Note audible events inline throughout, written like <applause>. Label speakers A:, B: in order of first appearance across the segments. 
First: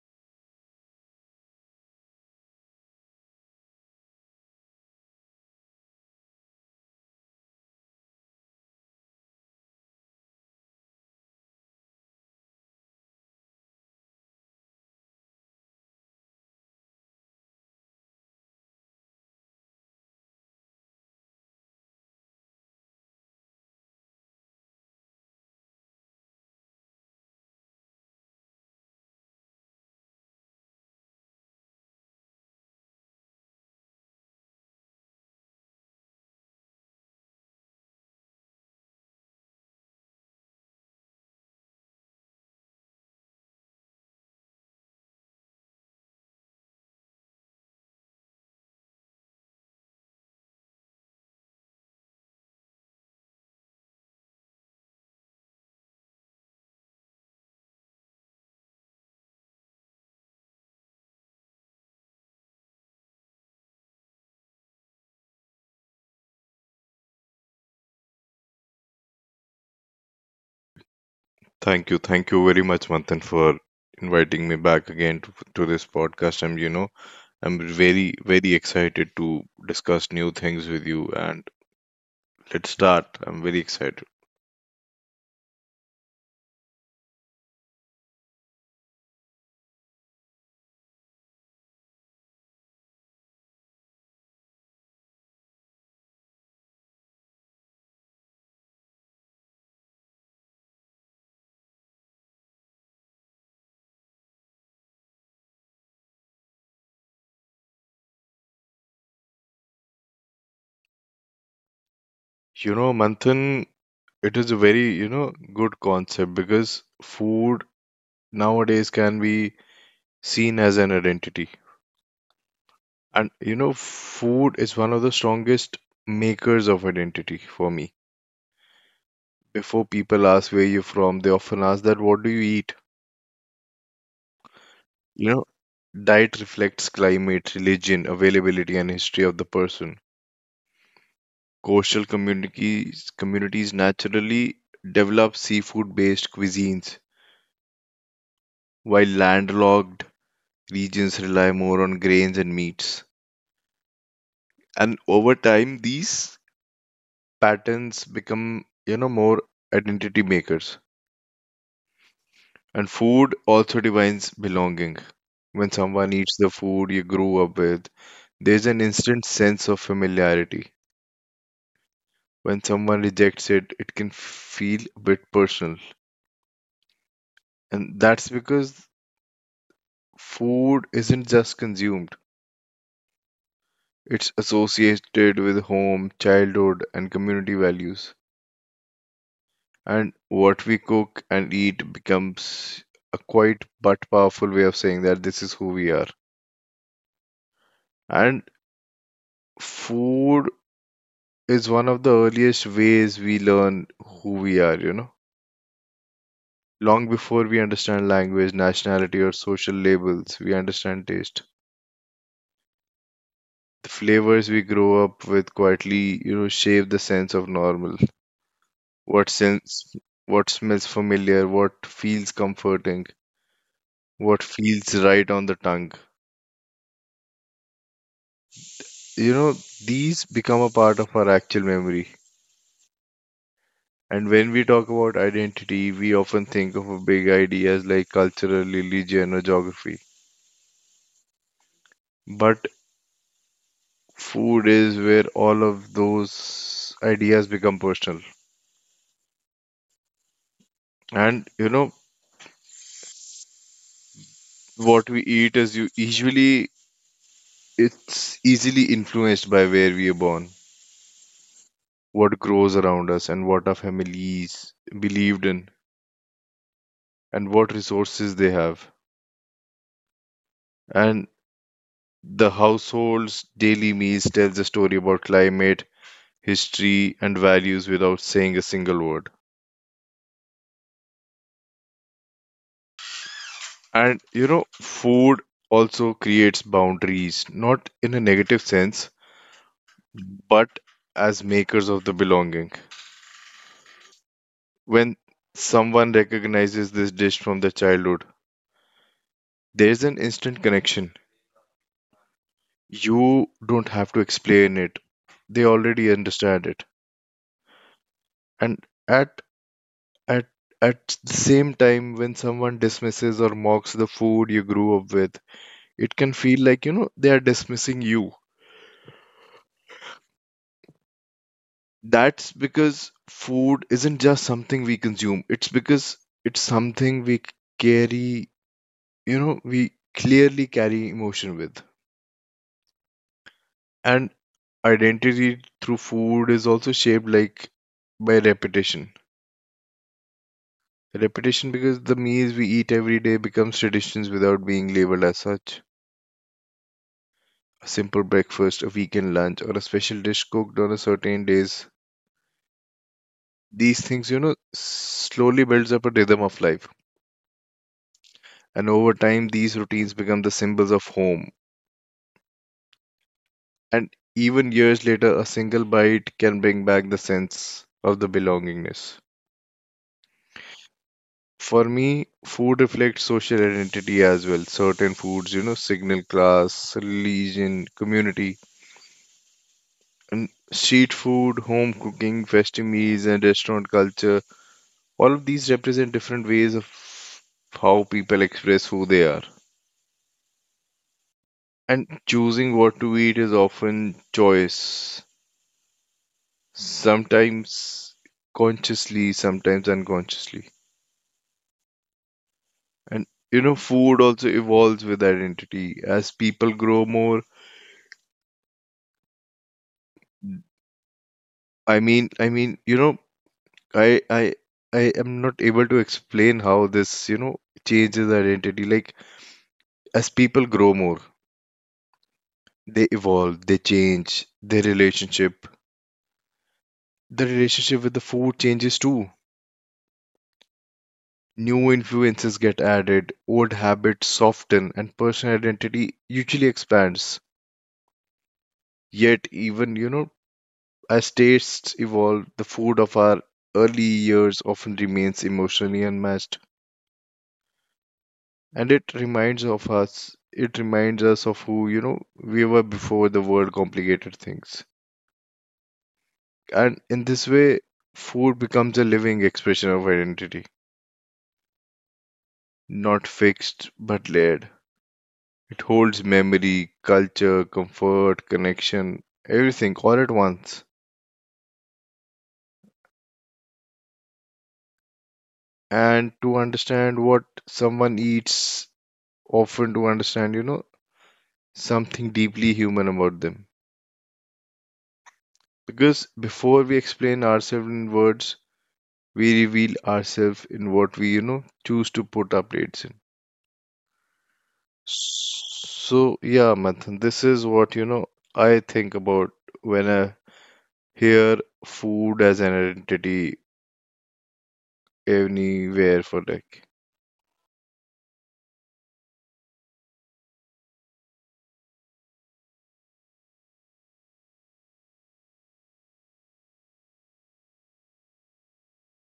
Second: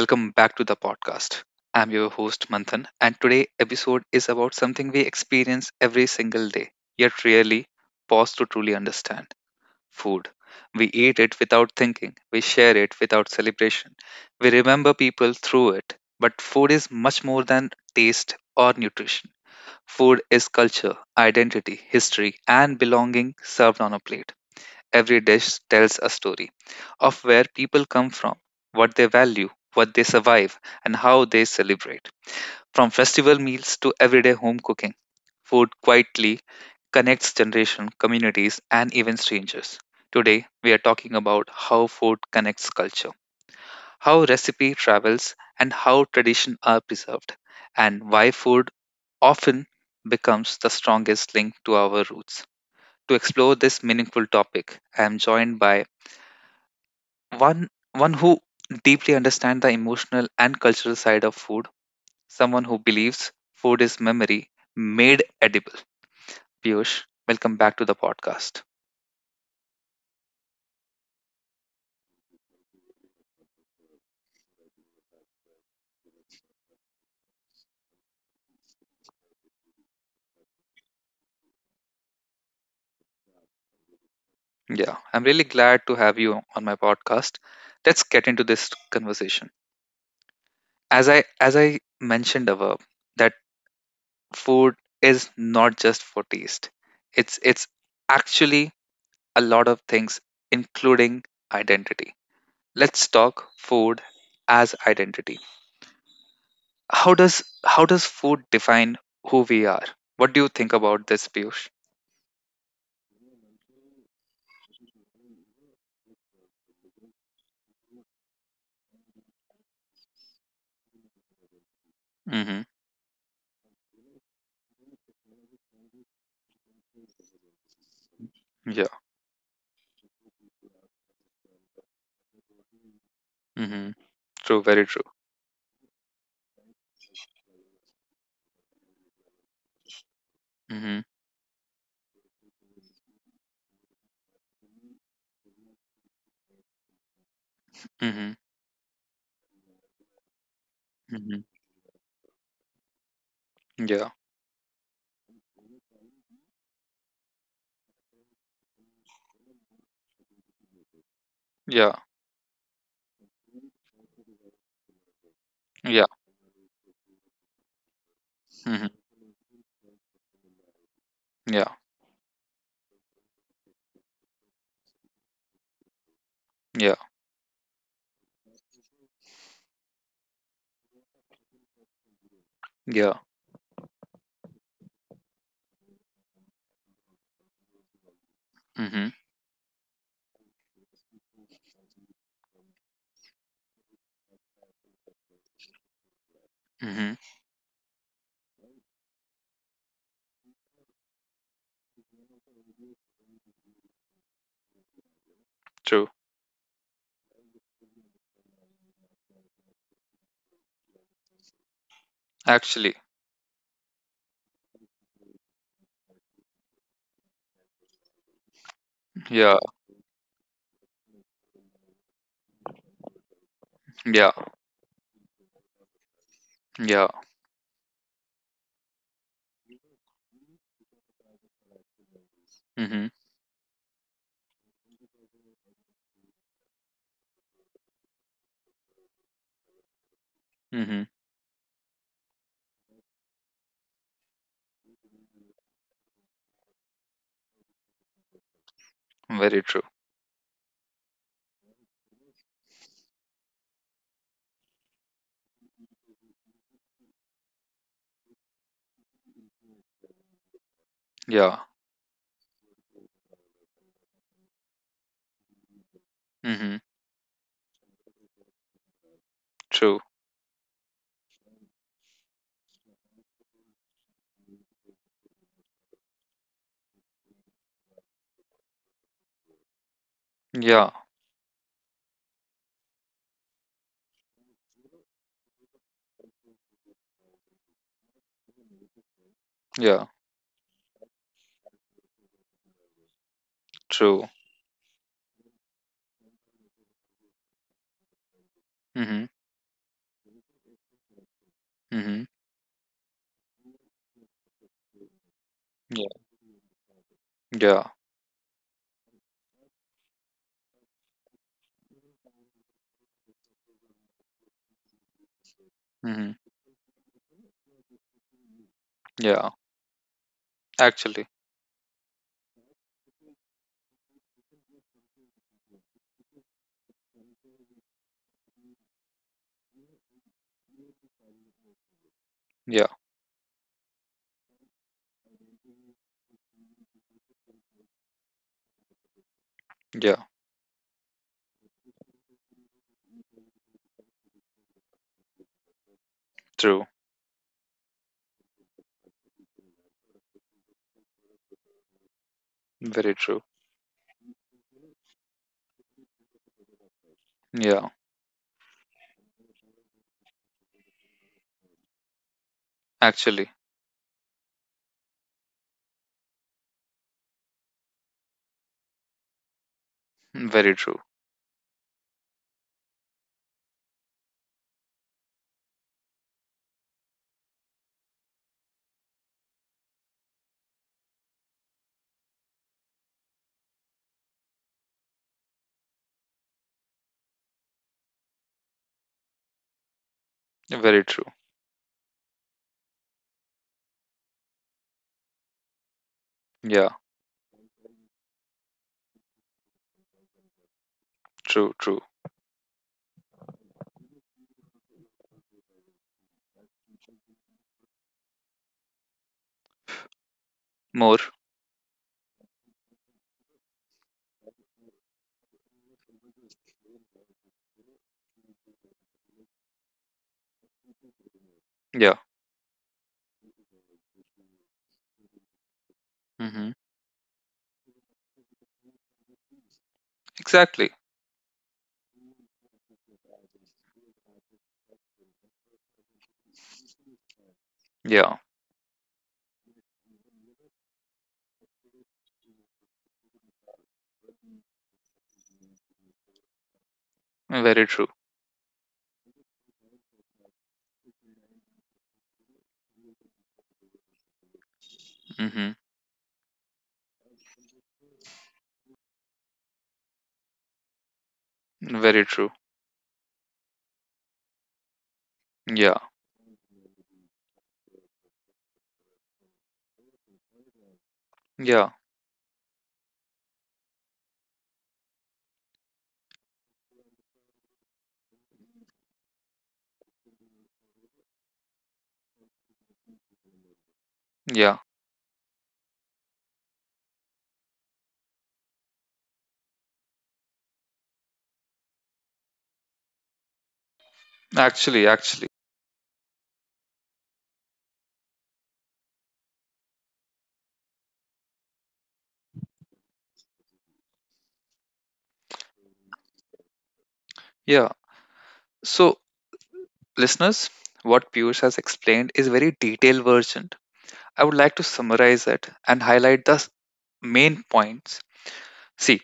A: welcome back to the podcast. I'm your host, Manthan, and today episode is about something we experience every single day, yet rarely pause to truly understand food. We eat it without thinking, we share it without celebration, we remember people through it. But food is much more than taste or nutrition. Food is culture, identity, history, and belonging served on a plate. Every dish tells a story of where people come from, what they value, what they survive, and how they celebrate. From festival meals to everyday home cooking, food quietly connects generation, communities, and even strangers. Today, we are talking about how food connects culture, how recipe travels, and how tradition are preserved, and why food often becomes the strongest link to our roots. To explore this meaningful topic, I am joined by one who deeply understands the emotional and cultural side of food, someone who believes food is memory made edible. Piyush, welcome back to the podcast.
B: Thank you. Thank you very much, Manthan, for inviting me back again to this podcast. I'm very excited to discuss new things with you. And let's start. I'm very excited.
A: Yeah, I'm really glad to have you on my podcast. Let's get into this conversation. As i as i mentioned above that food is not just for taste, it's actually a lot of things including identity. Let's talk food as identity. How does food define who we are? What do you think about this, Piyush?
B: You know, Manthan, it is a very good concept because food nowadays can be seen as an identity.
A: Mm-hmm.
B: And, you know, food is one of the strongest makers of identity for me.
A: Yeah.
B: Before people ask where you're from, they often ask that, what do you eat?
A: Mm-hmm. True, very true.
B: You know, diet reflects climate, religion, availability, and history of the person.
A: Mm-hmm.
B: Coastal communities naturally develop seafood-based cuisines,
A: Mm-hmm.
B: while landlocked regions
A: Mm-hmm.
B: rely more on grains and meats.
A: Yeah,
B: And over time, these patterns become, you know, more identity makers.
A: yeah,
B: And food also defines belonging. When
A: yeah.
B: someone eats the food you grew up with, there's an
A: Mm-hmm.
B: instant sense of familiarity.
A: Yeah,
B: When someone rejects it, it can feel a bit personal.
A: yeah,
B: And that's because food isn't just consumed,
A: yeah.
B: it's associated with home, childhood, and community values.
A: Mm-hmm.
B: And what we cook and eat becomes a quite but powerful way of saying that this is who we are.
A: Mm-hmm.
B: And food is one of the earliest ways we learn who we are, you know.
A: True.
B: Long before we understand language, nationality, or social labels, we understand taste.
A: Actually.
B: The flavors we grow up with quietly, you know, shape the sense of normal. What
A: Yeah,
B: sense, what smells familiar, what feels comforting,
A: yeah,
B: what feels right on the tongue.
A: yeah.
B: You know, these become a part of our actual memory.
A: Mm-hmm.
B: And when we talk about identity, we often think of a big ideas like cultural, religion, or geography.
A: Mm-hmm.
B: But food is where all of those ideas become personal.
A: Very true.
B: And you know, what we eat is you usually It's easily influenced by where we are born,
A: Yeah.
B: what grows around us, and what our families believed in,
A: Mm-hmm.
B: and what resources they have.
A: True.
B: And the household's daily meals tells a story about climate, history, and values without saying a single word.
A: Yeah,
B: And you know, food also creates boundaries, not in a negative sense,
A: yeah.
B: but as makers of the belonging.
A: True.
B: When someone recognizes this dish from their childhood,
A: Mm-hmm.
B: there's an instant connection.
A: Mm-hmm.
B: You don't have to explain it. They
A: Yeah,
B: already understand it.
A: yeah.
B: And at at the same time when someone dismisses or mocks the food you grew up with, it can
A: Mm-hmm.
B: feel like, you know, they are dismissing you.
A: Yeah. Actually.
B: That's because food isn't just something we consume. It's because it's something we carry, you know, we clearly carry emotion with.
A: Yeah,
B: And identity through food is also shaped like by repetition.
A: yeah.
B: Repetition because the meals we eat every day becomes traditions without being labeled as such.
A: True,
B: A simple breakfast, a weekend lunch, or a special dish cooked on a certain days.
A: very true.
B: These things, you know, slowly builds up a rhythm of life.
A: Yeah.
B: And over time, these routines become the symbols of home.
A: Actually.
B: And even years later, a single bite can bring back the sense of the belongingness.
A: Very true.
B: For me, food reflects social identity as well. Certain foods, you know, signal class, religion, community and street food, home cooking, festive meals, and restaurant culture. All of these represent different ways of how people express who they are.
A: Very true.
B: And choosing what to eat is often choice,
A: Yeah,
B: sometimes consciously, sometimes unconsciously.
A: true, true.
B: And you know, food also evolves with identity. As people grow more,
A: More.
B: I mean, you know, I, I, I am not able to explain how this, you know, changes identity. Like as people grow more,
A: Yeah.
B: they evolve, they change, their relationship,
A: Mm-hmm.
B: the relationship with the food changes too.
A: Exactly.
B: New influences get added, old habits soften, and personal identity usually expands.
A: Yeah,
B: Yet, even, you know, as tastes evolve, the food of our early years often remains emotionally unmatched.
A: very true.
B: And it reminds of us, it reminds us of who, you know, we were before the world complicated things.
A: Mm-hmm.
B: And in this way, food becomes a living expression of identity.
A: Very true.
B: Not fixed, but layered. It
A: Yeah,
B: holds memory, culture, comfort, connection, everything all at once.
A: yeah,
B: And to understand what someone eats, often to understand, you know, something deeply human about them.
A: yeah.
B: Because before we explain ourselves in words, we reveal ourselves in what we, you know, choose to put our plates in.
A: Actually, actually.
B: So, yeah, Manthan, this is what, you know, I think about when I hear food as an identity anywhere for like
A: Yeah. So, listeners, what Piyush has explained is very detailed version. I would like to summarize it and highlight the main points. See,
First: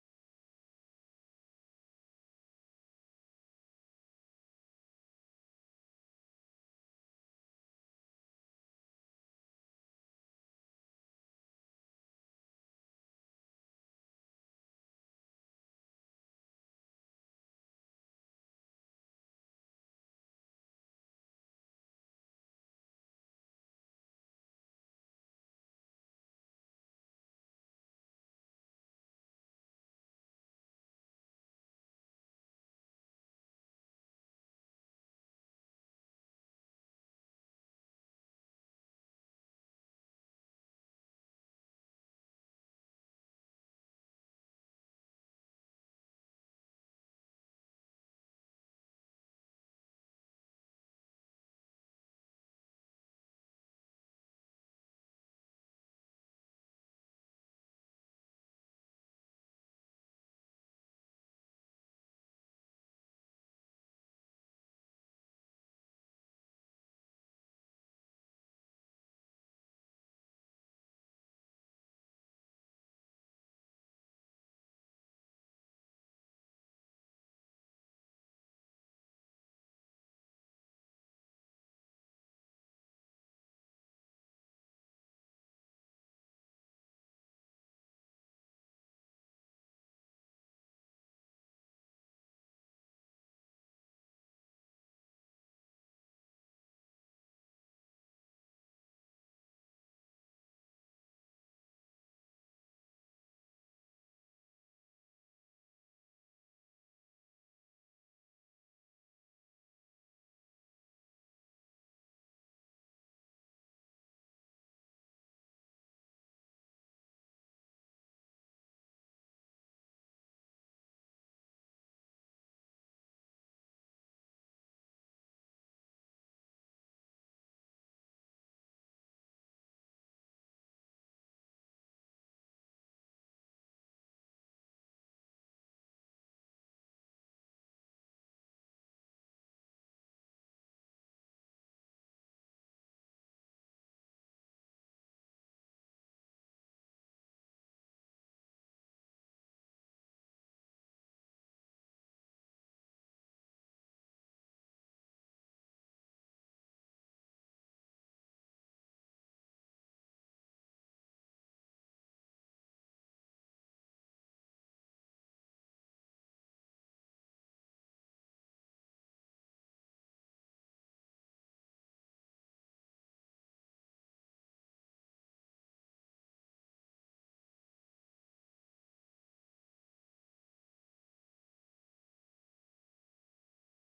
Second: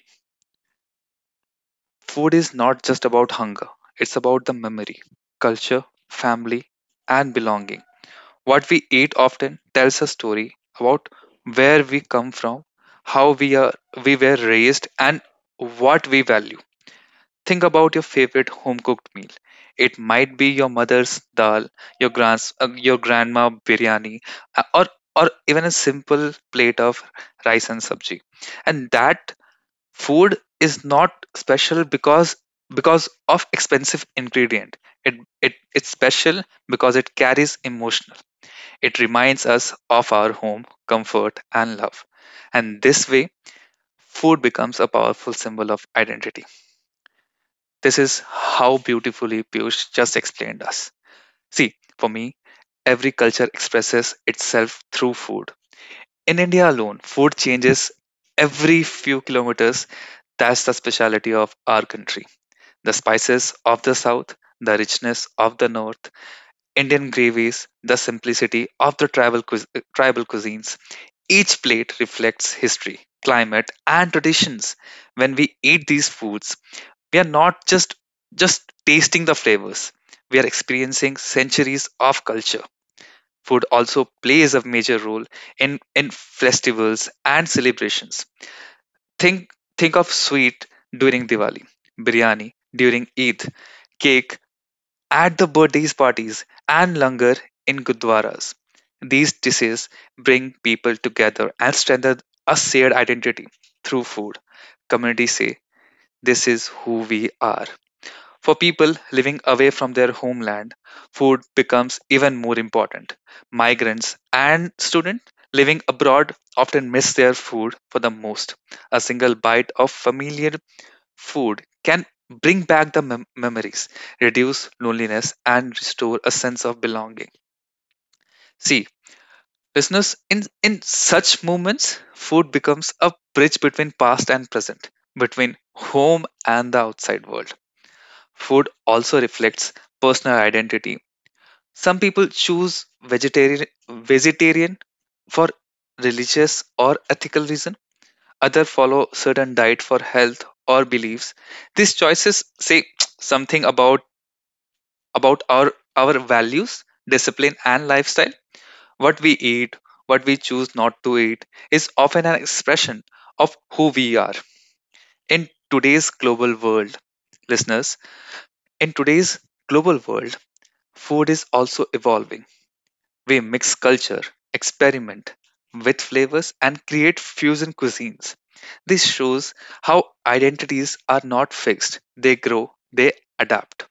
A: food is not just about hunger. It's about the memory, culture, family, and belonging. What we eat often tells a story about where we come from, how we were raised, and what we value. Think about your favorite home cooked meal. It might be your mother's dal, your grand's your grandma biryani, uh, or or even a simple plate of rice and sabji. And that food is not special because of expensive ingredient. It, it's special because it carries emotional, it reminds us of our home, comfort, and love. And this way, food becomes a powerful symbol of identity. This is how beautifully Piyush just explained us. See, for me, every culture expresses itself through food. In India alone, food changes every few kilometers. That's the speciality of our country. The spices of the south, the richness of the north, Indian gravies, the simplicity of the tribal cuisines. Each plate reflects history, climate, and traditions. When we eat these foods, we are not just tasting the flavors, we are experiencing centuries of culture. Food also plays a major role in festivals and celebrations. Think of sweet during Diwali, biryani during Eid, cake at the birthdays parties, and langar in gurdwaras. These dishes bring people together and strengthen a shared identity through food. Communities say, "This is who we are." For people living away from their homeland, food becomes even more important. Migrants and students living abroad often miss their food for the most. A single bite of familiar food can bring back the memories, reduce loneliness, and restore a sense of belonging. See, listeners, in such moments, food becomes a bridge between past and present, between home and the outside world. Food also reflects personal identity. Some people choose vegetarian for religious or ethical reason. Others follow certain diet for health or beliefs. These choices say <tsk> something about our values, discipline, and lifestyle. What we eat, what we choose not to eat, is often an expression of who we are. In today's global world, listeners, in today's global world, food is also evolving. We mix culture, experiment with flavors, and create fusion cuisines. This shows how identities are not fixed, they grow, they adapt.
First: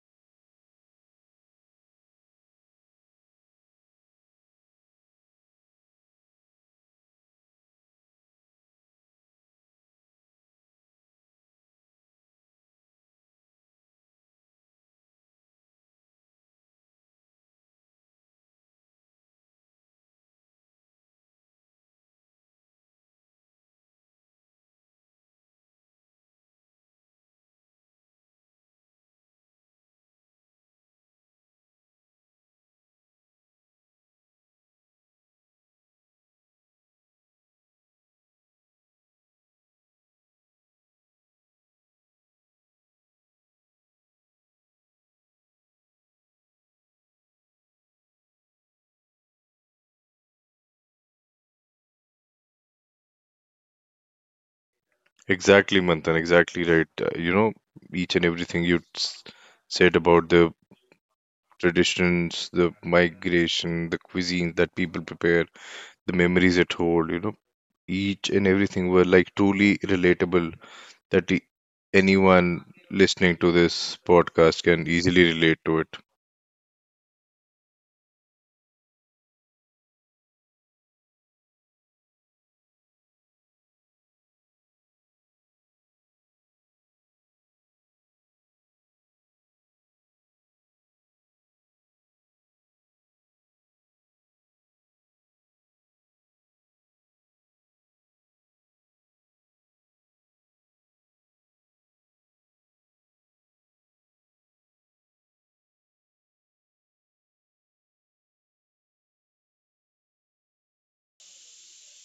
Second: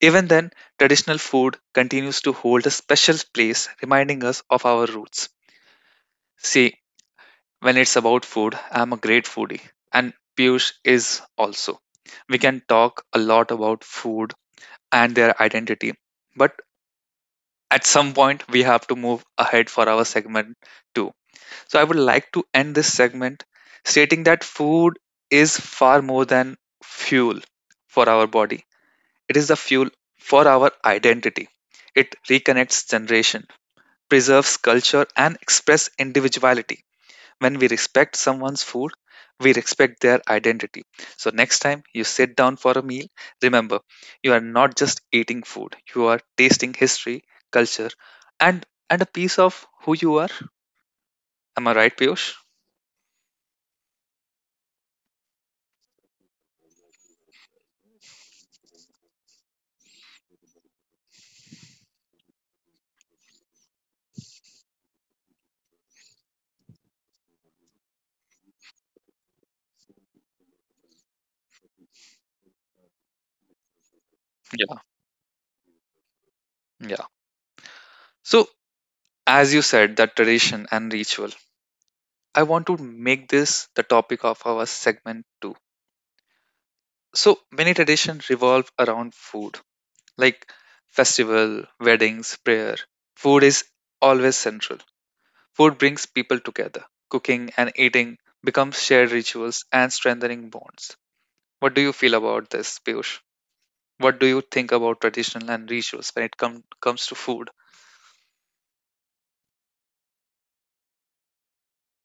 A: Even then, traditional food continues to hold a special place, reminding us of our roots. See, when it's about food, I'm a great foodie, and Piyush is also. We can talk a lot about food and their identity, but at some point we have to move ahead for our segment 2. So I would like to end this segment stating that food is far more than fuel for our body, it is the fuel for our identity. It reconnects generation, preserves culture, and express individuality. When we respect someone's food, we respect their identity. So, next time you sit down for a meal, remember you are not just eating food, you are tasting history, culture, and a piece of who you are. Am I right, Piyush?
B: Exactly, Manthan, exactly right. You know, each and everything you said about the traditions, the migration, the cuisine that people prepare, the memories it hold, you know, each and everything were like truly relatable that anyone listening to this podcast
A: Yeah,
B: can easily relate to it.
A: yeah. So, as you said, that tradition and ritual, I want to make this the topic of our segment too. So, many traditions revolve around food, like festival, weddings, prayer. Food is always central. Food brings people together. Cooking and eating becomes shared rituals and strengthening bonds. What do you feel about this, Piyush? What do you think about traditional and rituals when it comes to food?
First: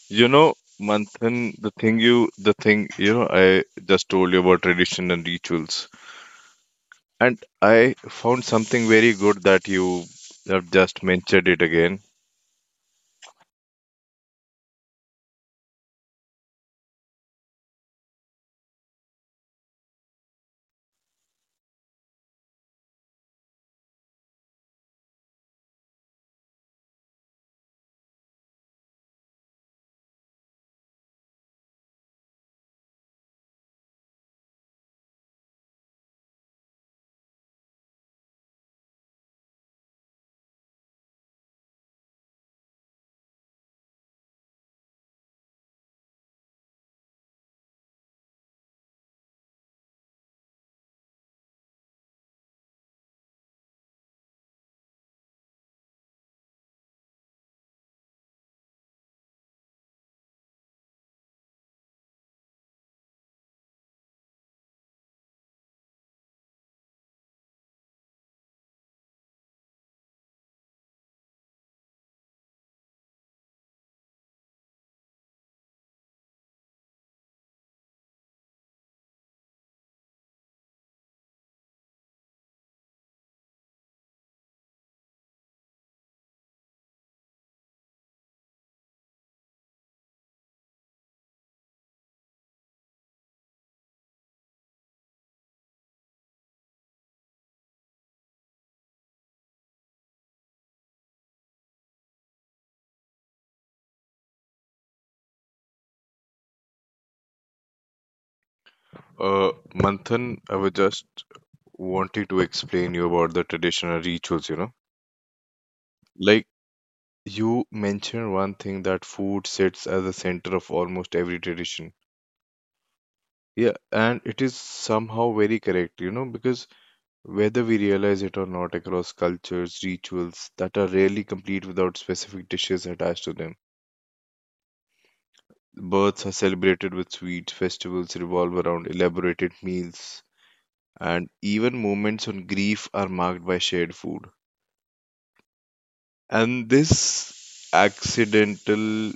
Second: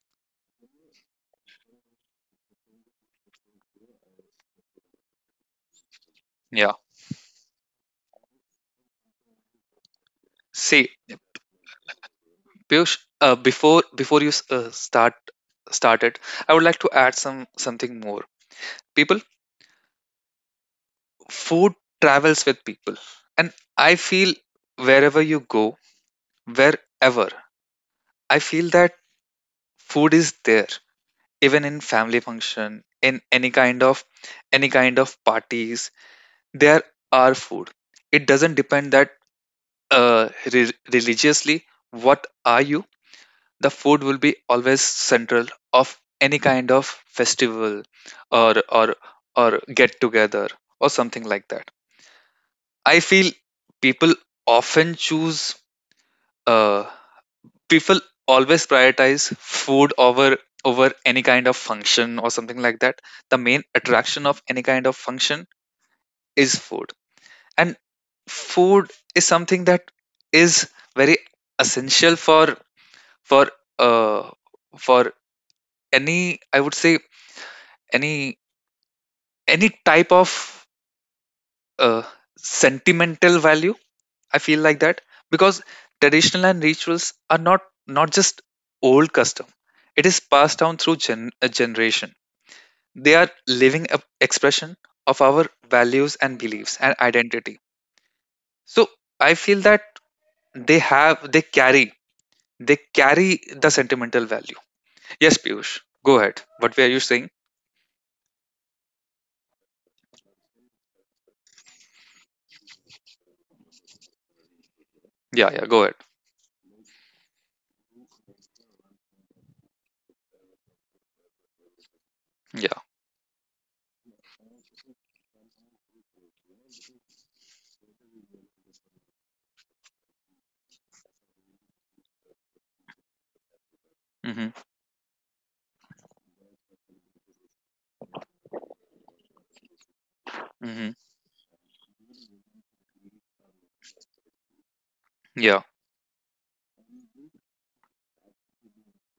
B: You know, Manthan, the thing, you know, I just told you about tradition and rituals.
A: Yeah.
B: And I found something very good that you have
A: See,
B: just mentioned it again.
A: Piyush, before you start started, I would like to add something more. People, food travels with people, and I feel wherever you go, wherever, I feel that food is there even in family function, in any kind of parties there are food. It doesn't depend that religiously what are you, the food will be always central of any kind of festival or or or get together or something like that. I feel people often choose uh, people always prioritize food over any kind of function or something like that. The main attraction of any kind of function is food, and food is something that is very essential for uh for any, I would say any type of uh sentimental value, I feel like that. Because traditional and rituals are not just old custom, it is passed down through a generation. They are living a expression of our values and beliefs and identity. So I feel that they have, they carry, they carry the sentimental value. Yes, Piyush, go ahead. What were you saying?
B: Manthan, I was just wanting to explain you about the traditional rituals, you know.
A: Yeah, yeah, go ahead.
B: Like you mentioned one thing that food sits as the center of almost every tradition.
A: Yeah.
B: Yeah, and it is somehow very correct, you know, because whether we realize it or not, across cultures, rituals that are rarely complete without specific dishes attached to them.
A: Mm-hmm.
B: Births are celebrated with sweets, festivals revolve around elaborated meals,
A: Mm-hmm.
B: and even moments on grief are marked by shared food.
A: Yeah.
B: And this accidental,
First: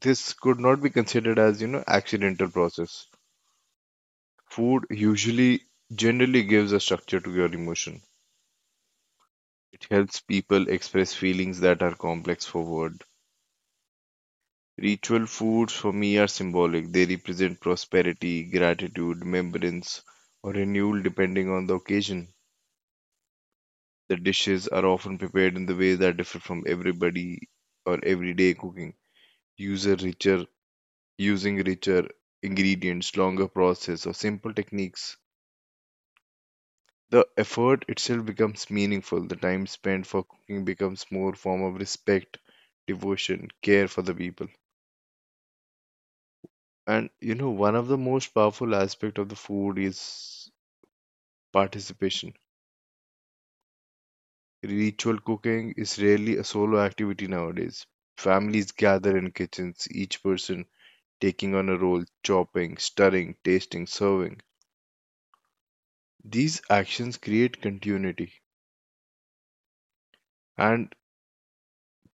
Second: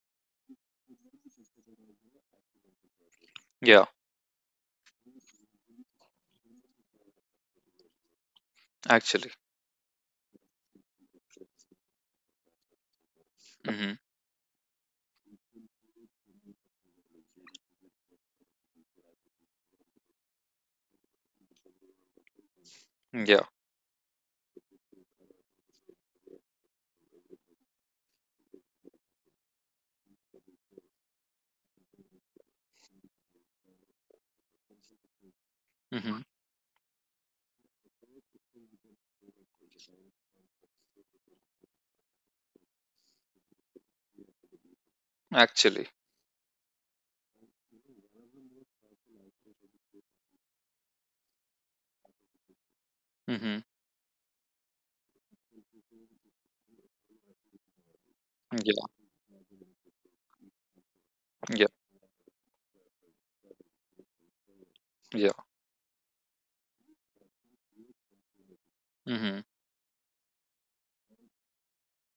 B: this could not be considered as, you know, accidental process.
A: Yeah.
B: Food usually generally gives a structure to your emotion.
A: Actually.
B: It helps people express feelings that are complex for word.
A: Mm-hmm.
B: Ritual foods for me are symbolic. They represent prosperity, gratitude, remembrance, or renewal depending on the occasion.
A: Yeah.
B: The dishes are often prepared in the ways that differ from everybody or everyday cooking. User richer, using richer ingredients, longer process, or simple techniques.
A: Mm-hmm.
B: The effort itself becomes meaningful. The time spent for cooking becomes more form of respect, devotion, care for the people.
A: Actually.
B: And you know, one of the most powerful aspect of the food is participation.
A: Mm-hmm.
B: Ritual cooking is rarely a solo activity nowadays. Families
A: Yeah.
B: gather in kitchens, each person taking
A: Yeah.
B: on a role, chopping, stirring, tasting, serving.
A: Yeah.
B: These actions create continuity,
A: Mm-hmm.
B: and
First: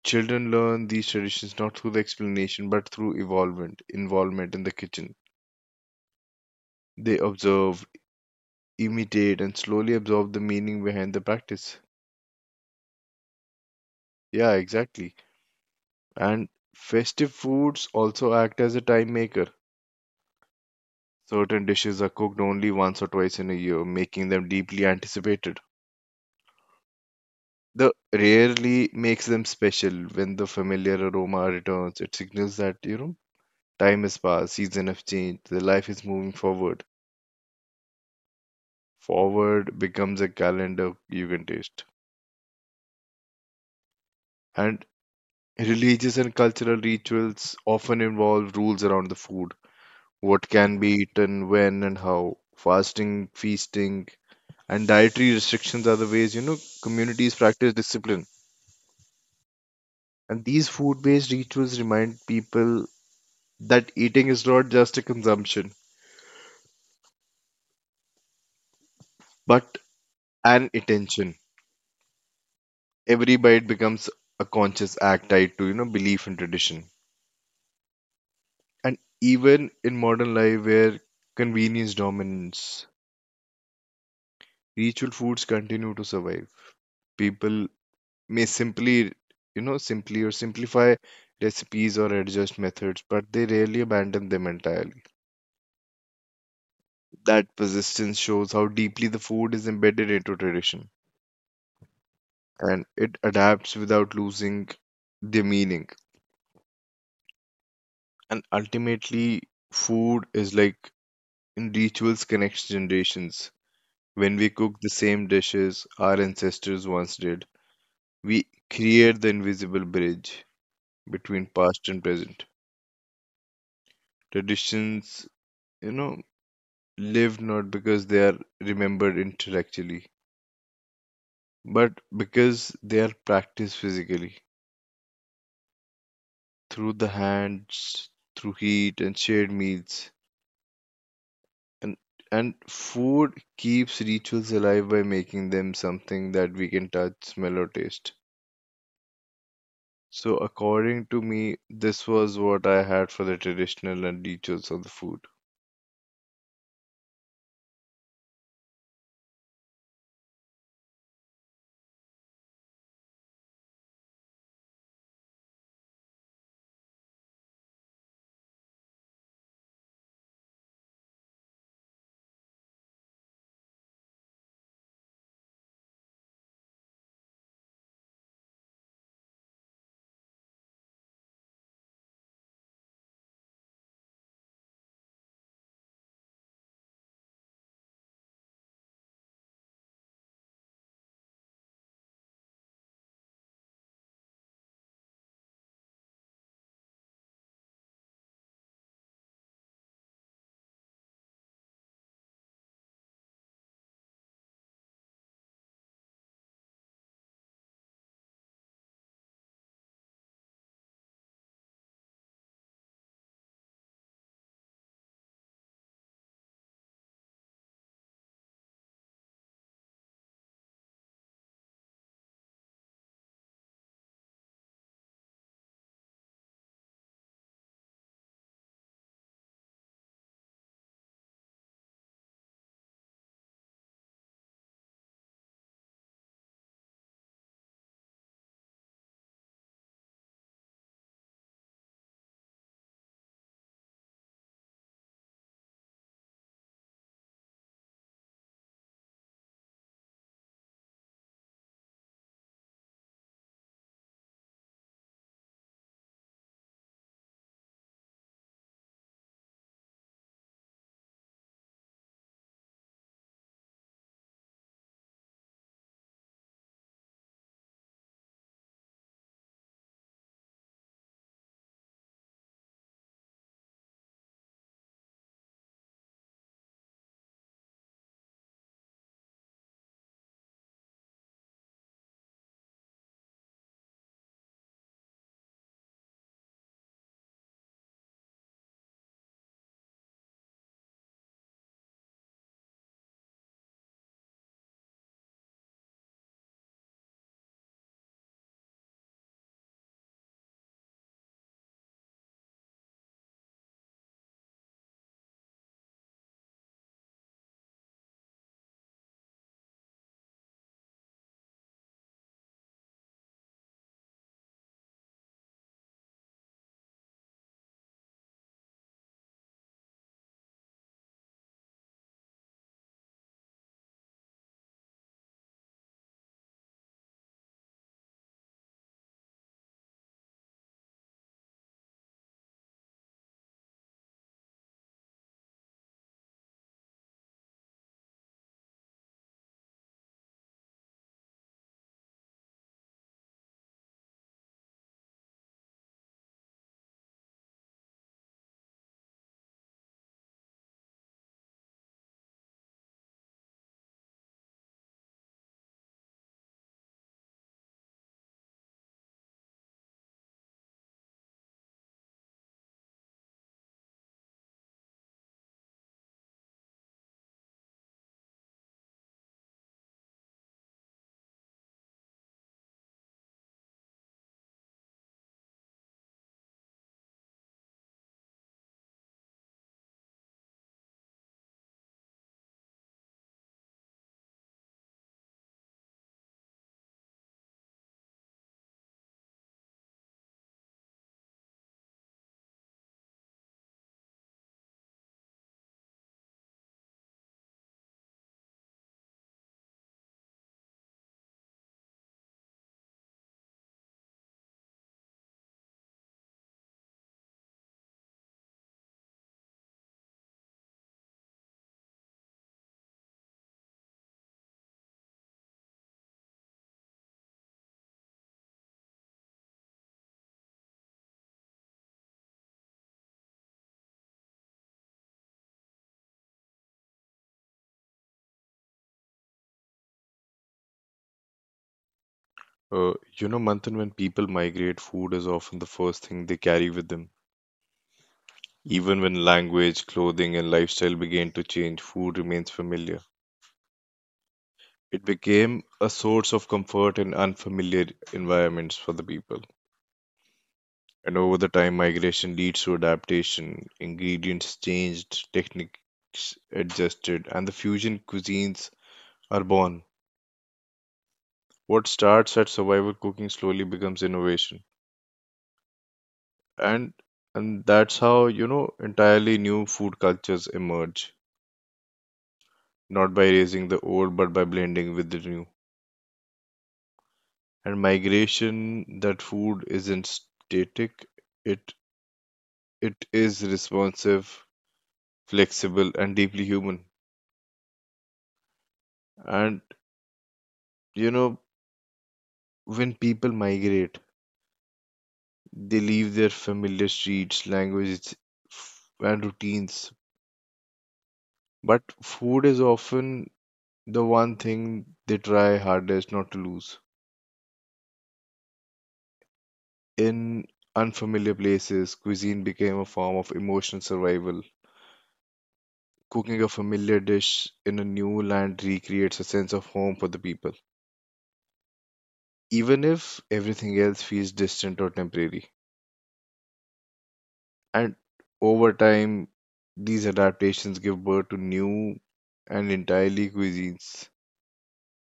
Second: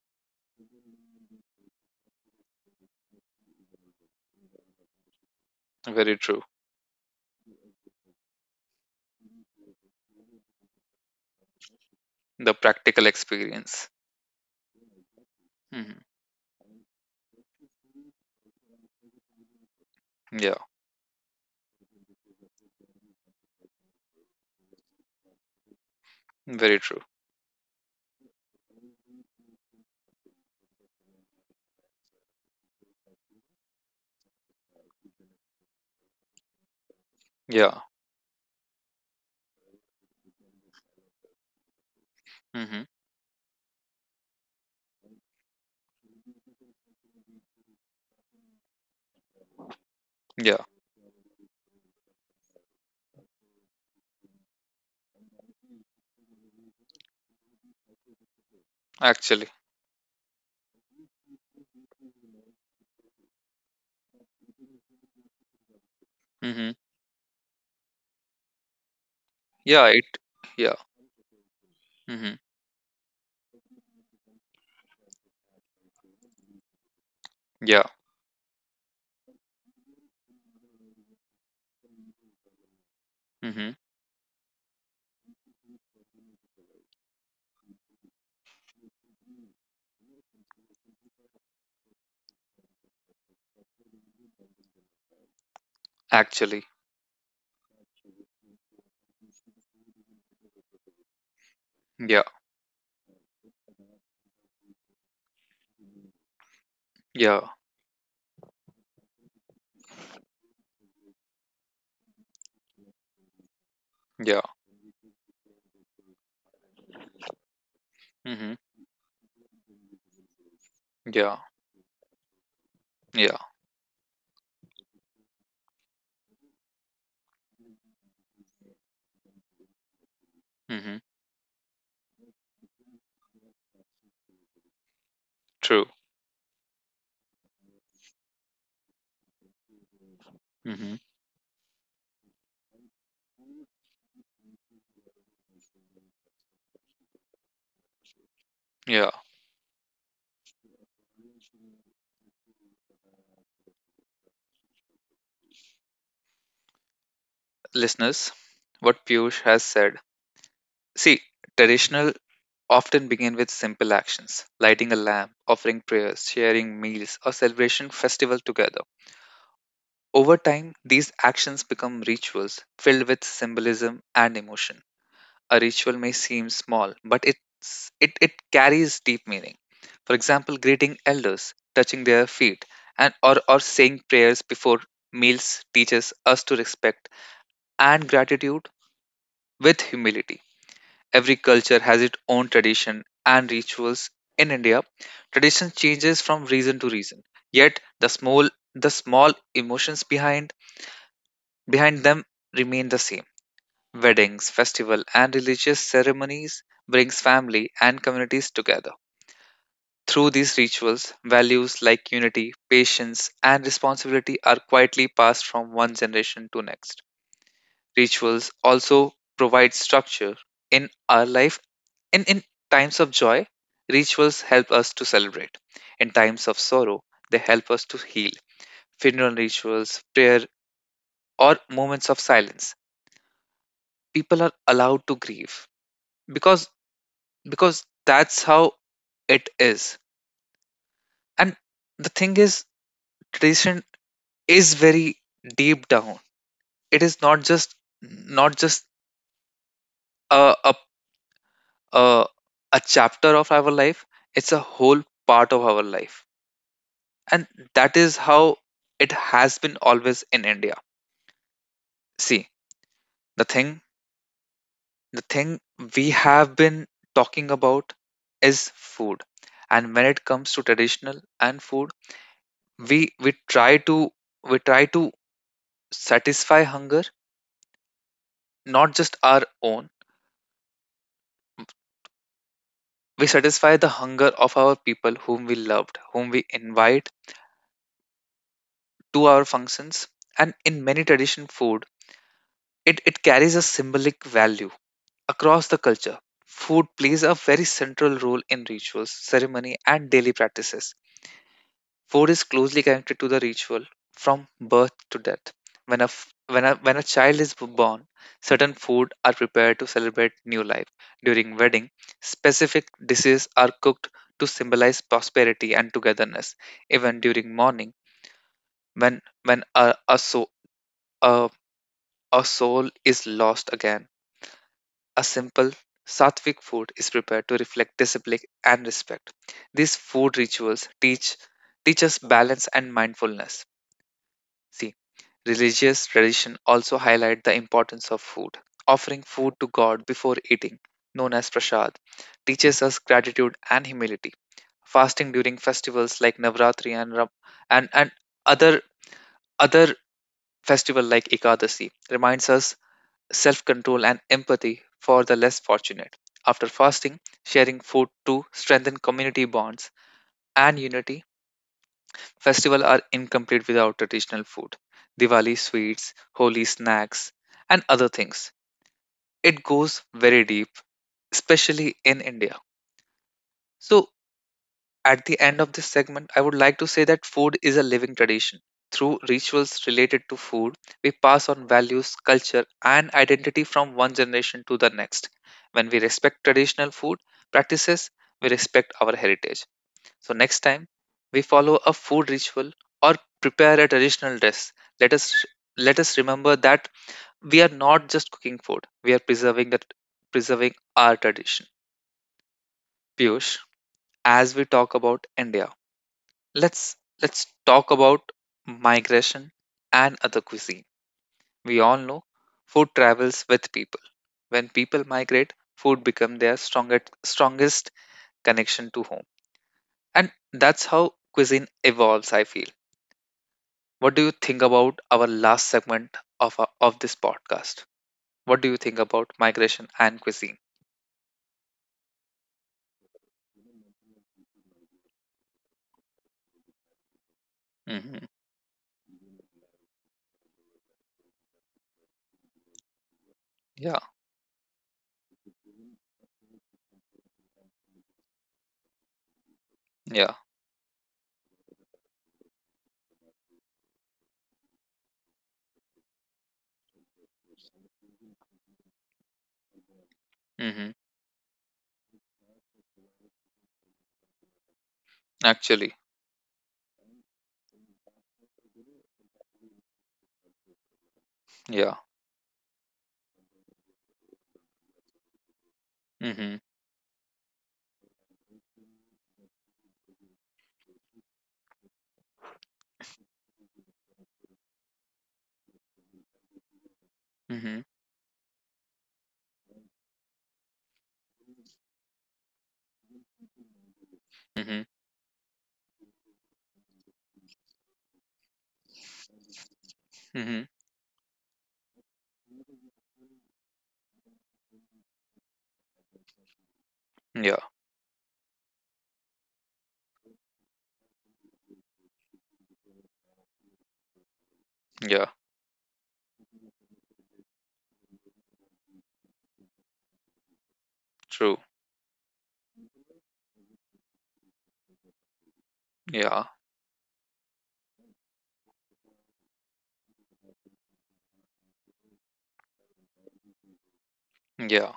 B: children learn these traditions not through the explanation but through evolvement, involvement in the kitchen.
A: Very true.
B: They observe, imitate, and slowly absorb the meaning behind the practice.
A: The practical experience.
B: Yeah, exactly.
A: Mm-hmm.
B: And festive foods also act as a time maker.
A: Yeah.
B: Certain dishes are cooked only once or twice in a year, making them deeply anticipated.
A: Very true.
B: The rarely makes them special when the familiar aroma returns. It signals that, you know, time has passed, season have changed, the life is moving forward.
A: Yeah.
B: Forward becomes a calendar you can taste.
A: Mm-hmm.
B: And religious and cultural rituals often involve rules around the food, what
A: Yeah.
B: can be eaten, when and how, fasting, feasting, and dietary restrictions are the ways, you know, communities practice discipline.
A: Actually.
B: And these food-based rituals remind people that eating is not just a consumption,
A: Mm-hmm.
B: but
A: Yeah, it.
B: an
A: Yeah.
B: intention.
A: Mm-hmm.
B: Every bite becomes a conscious act tied to, you know, belief and tradition.
A: Yeah.
B: And even in modern life where convenience dominates,
A: Mm-hmm.
B: ritual foods continue to survive. People may simply, you know, simply or simplify recipes or adjust methods, but they rarely abandon them entirely.
A: Actually.
B: That persistence shows how deeply the food is embedded into tradition
A: Yeah.
B: and it adapts without losing their meaning.
A: Yeah.
B: And ultimately, food is like rituals connect generations. When
A: Yeah.
B: we cook the same dishes our ancestors once did, we
A: Mm-hmm.
B: create the invisible bridge
A: Yeah.
B: between past and present.
A: Yeah.
B: Traditions, you know, live not because they are remembered intellectually,
A: Mm-hmm.
B: but because they are practiced physically
A: True.
B: through the hands, through heat and shared meals.
A: Mm-hmm.
B: And and food keeps rituals alive by making them something that we can touch, smell, or taste.
A: Yeah.
B: So according to me, this was what I had for the traditional and rituals of the food.
A: Listeners, what Piyush has said. See, traditional often begin with simple actions: lighting a lamp, offering prayers, sharing meals, or celebration festival together. Over time, these actions become rituals filled with symbolism and emotion. A ritual may seem small, but it carries deep meaning. For example, greeting elders, touching their feet, and or saying prayers before meals teaches us to respect and gratitude with humility. Every culture has its own tradition and rituals. In India, tradition changes from reason to reason. Yet the small emotions behind them remain the same. Weddings, festival, and religious ceremonies brings family and communities together. Through these rituals, values like unity, patience, and responsibility are quietly passed from one generation to next. Rituals also provide structure in our life. In times of joy, rituals help us to celebrate. In times of sorrow, they help us to heal. Funeral rituals, prayer, or moments of silence. People are allowed to grieve because because that's how it is. And the thing is, tradition is very deep down. It is not just a a a, a chapter of our life. It's a whole part of our life, and that is how it has been always in India. See, the thing the thing we have been talking about is food, and when it comes to traditional and food, we we try to we try to satisfy hunger, not just our own. We satisfy the hunger of our people whom we loved, whom we invite to our functions. And in many tradition food, it carries a symbolic value across the culture. Food plays a very central role in rituals, ceremony, and daily practices. Food is closely connected to the ritual from birth to death. When a, f- when a child is born, certain food are prepared to celebrate new life. During wedding, specific dishes are cooked to symbolize prosperity and togetherness. Even during mourning, when a, a soul is lost again, a simple sattvic food is prepared to reflect discipline and respect. These food rituals teach us balance and mindfulness. See, religious tradition also highlight the importance of food. Offering food to God before eating, known as prasad, teaches us gratitude and humility. Fasting during festivals like Navratri and and, and other other festival like Ekadasi reminds us self-control and empathy for the less fortunate. After fasting, sharing food to strengthen community bonds and unity. Festivals are incomplete without traditional food. Diwali sweets, Holi snacks, and other things. It goes very deep, especially in India. So, at the end of this segment, I would like to say that food is a living tradition. Through rituals related to food, we pass on values, culture, and identity from one generation to the next. When we respect traditional food practices, we respect our heritage. So next time we follow a food ritual or prepare a traditional dish, let us let us remember that we are not just cooking food; we are preserving our tradition. Piyush, as we talk about India, let's let's talk about migration and other cuisine. We all know food travels with people. When people migrate, food becomes their strongest connection to home, and that's how cuisine evolves. I feel, what do you think about our last segment of of this podcast? What do you think about migration and cuisine?
B: You know, Manthan, when people migrate, food is often the first thing they carry with them.
A: Mm-hmm.
B: Even when language, clothing, and lifestyle began to change, food remains familiar.
A: Yeah,
B: It became a source of comfort in unfamiliar environments for the people.
A: yeah.
B: And over the time, migration leads to adaptation. Ingredients changed, techniques adjusted, and the fusion cuisines are born.
A: Mm-hmm.
B: What starts at survival cooking slowly becomes innovation,
A: Actually,
B: and and that's how you know entirely new food cultures emerge,
A: yeah.
B: not by raising the old but by blending with the new.
A: Mm-hmm.
B: And migration that food isn't static, it it is responsive, flexible and deeply human.
A: Mm-hmm.
B: And you know, when people migrate,
A: Mm-hmm.
B: they leave their familiar streets, languages, and routines,
A: Mm-hmm.
B: but food is often the one thing they try hardest not to lose.
A: Yeah,
B: In unfamiliar places, cuisine became a form of emotional survival.
A: yeah.
B: Cooking a familiar dish in a new land recreates a sense of home for the people,
A: True.
B: even if everything else feels distant or temporary.
A: Yeah,
B: And over time, these adaptations give birth to new and entirely cuisines.
A: yeah.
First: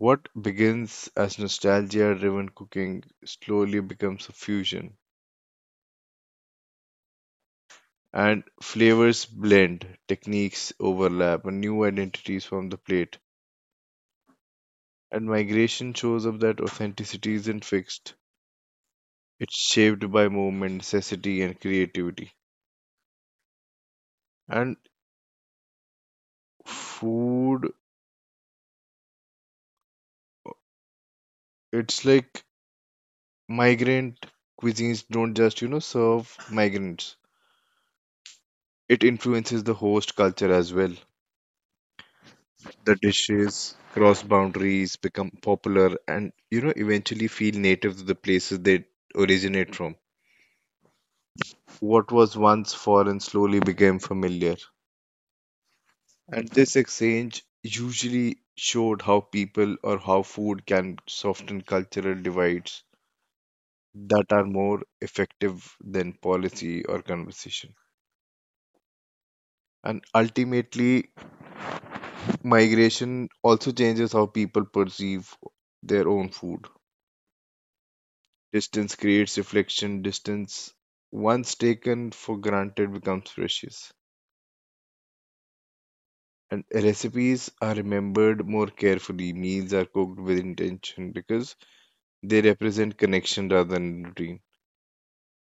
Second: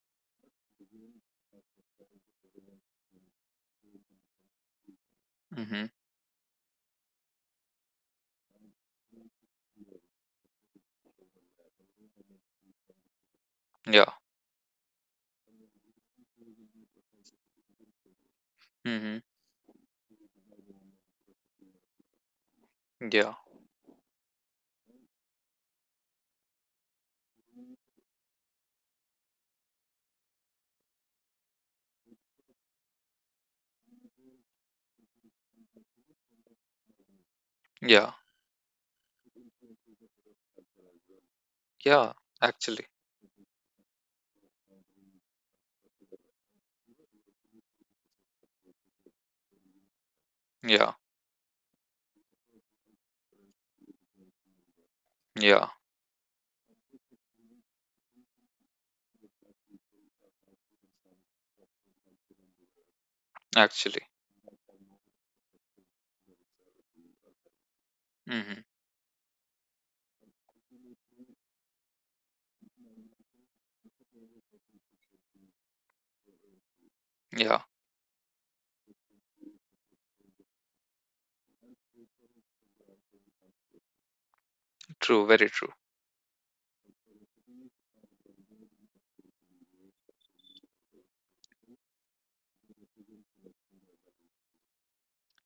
B: What begins as nostalgia driven cooking slowly becomes a fusion
A: Mm-hmm.
B: and flavors blend, techniques overlap, and new identities form the plate.
A: Yeah.
B: And migration shows up that authenticity isn't fixed,
A: Mm-hmm.
B: it's shaped by movement, necessity, and creativity.
A: Yeah,
B: And food, it's like migrant cuisines don't just, you know, serve migrants.
A: yeah,
B: It influences the host culture as well.
A: yeah. Actually,
B: The dishes cross boundaries, become popular, and you know, eventually feel native to the places they originate from.
A: yeah,
B: What was once foreign slowly became familiar.
A: yeah.
B: And this exchange usually showed how people or how food can soften cultural divides
A: Actually,
B: that are more effective than policy or conversation.
A: mm-hmm.
B: And ultimately, migration also changes how people perceive their own food.
A: Yeah.
B: Distance creates reflection, distance once taken for granted becomes precious.
A: True. Very true.
B: And recipes are remembered more carefully. Meals are cooked with intention because they represent connection rather than routine.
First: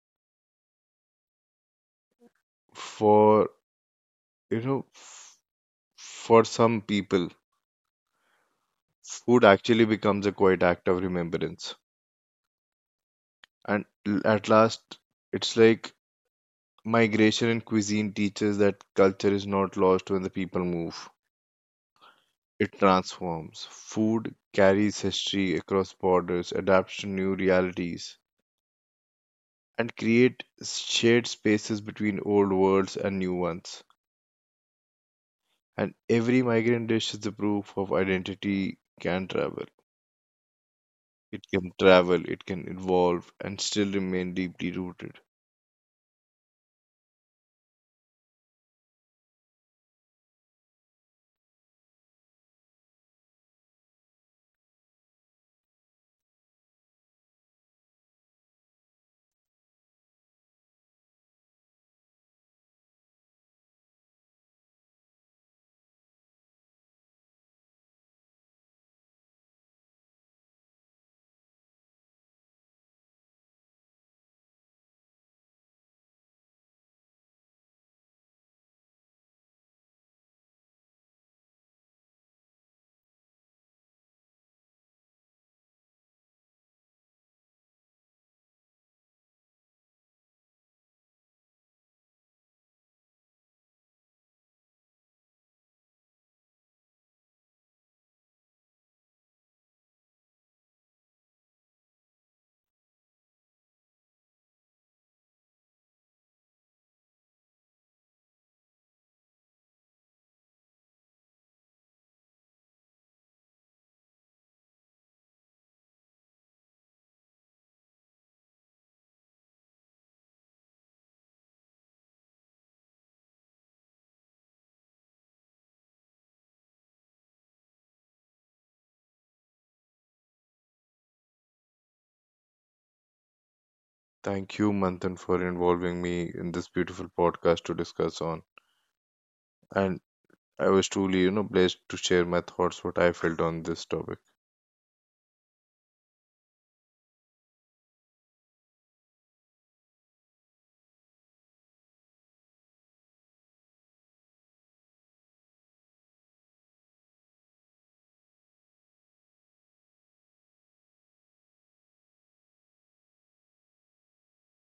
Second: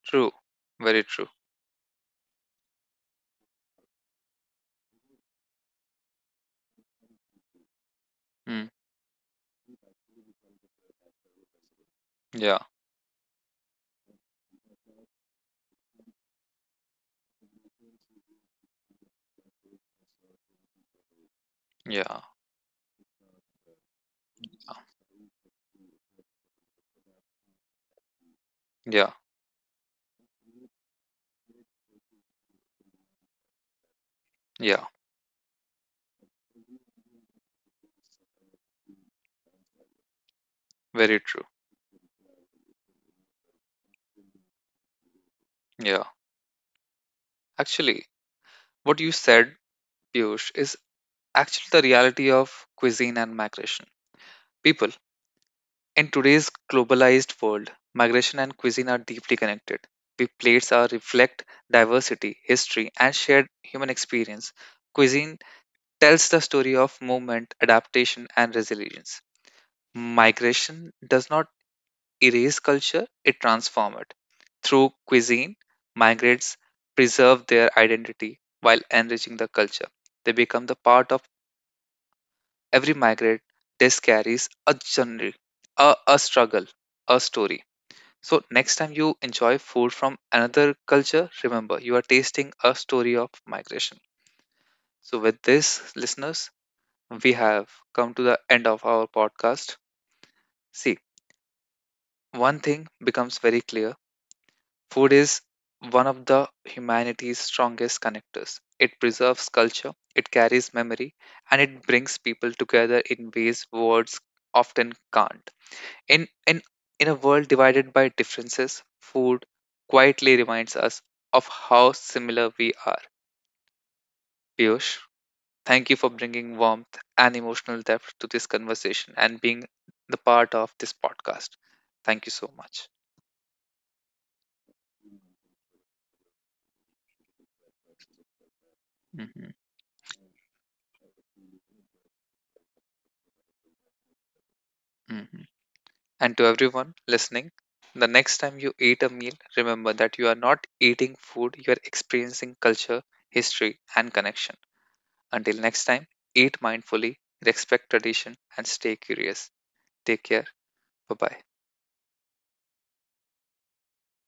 A: True. Very true.
B: For, you know, for some people,
A: Mm.
B: food actually becomes a quiet act of remembrance.
A: Yeah,
B: And at last, it's like migration and cuisine teaches that culture is not lost when the people move.
A: yeah,
B: It transforms. Food carries history across borders, adapts to new realities,
A: yeah,
B: and create shared spaces between old worlds and new ones.
A: yeah.
B: And every migrant dish is the proof of identity can travel.
A: Very true.
B: It can travel, it can evolve, and still remain deeply rooted.
A: Yeah. Actually, what you said, Piyush, is actually the reality of cuisine and migration. People, in today's globalized world, migration and cuisine are deeply connected. We plates are reflect diversity, history, and shared human experience. Cuisine tells the story of movement, adaptation, and resilience. Migration does not erase culture, it transforms it. Through cuisine, migrants preserve their identity while enriching the culture. They become the part of every migrant test carries a journey, a struggle, a story. So next time you enjoy food from another culture, remember you are tasting a story of migration. So with this, listeners, we have come to the end of our podcast. See, one thing becomes very clear. Food is one of the humanity's strongest connectors. It preserves culture, it carries memory, and it brings people together in ways words often can't. In, in, in a world divided by differences, food quietly reminds us of how similar we are. Piyush, thank you for bringing warmth and emotional depth to this conversation and being the part of this podcast. Thank you so much.
B: Thank you, Manthan, for involving me in this beautiful podcast to discuss on.
A: Mhm,
B: And I was truly, you know, blessed to share my thoughts, what I felt on this topic.
A: mhm. And to everyone listening, the next time you eat a meal, remember that you are not eating food, you are experiencing culture, history, and connection. Until next time, eat mindfully, respect tradition, and stay curious. Take care. Bye bye.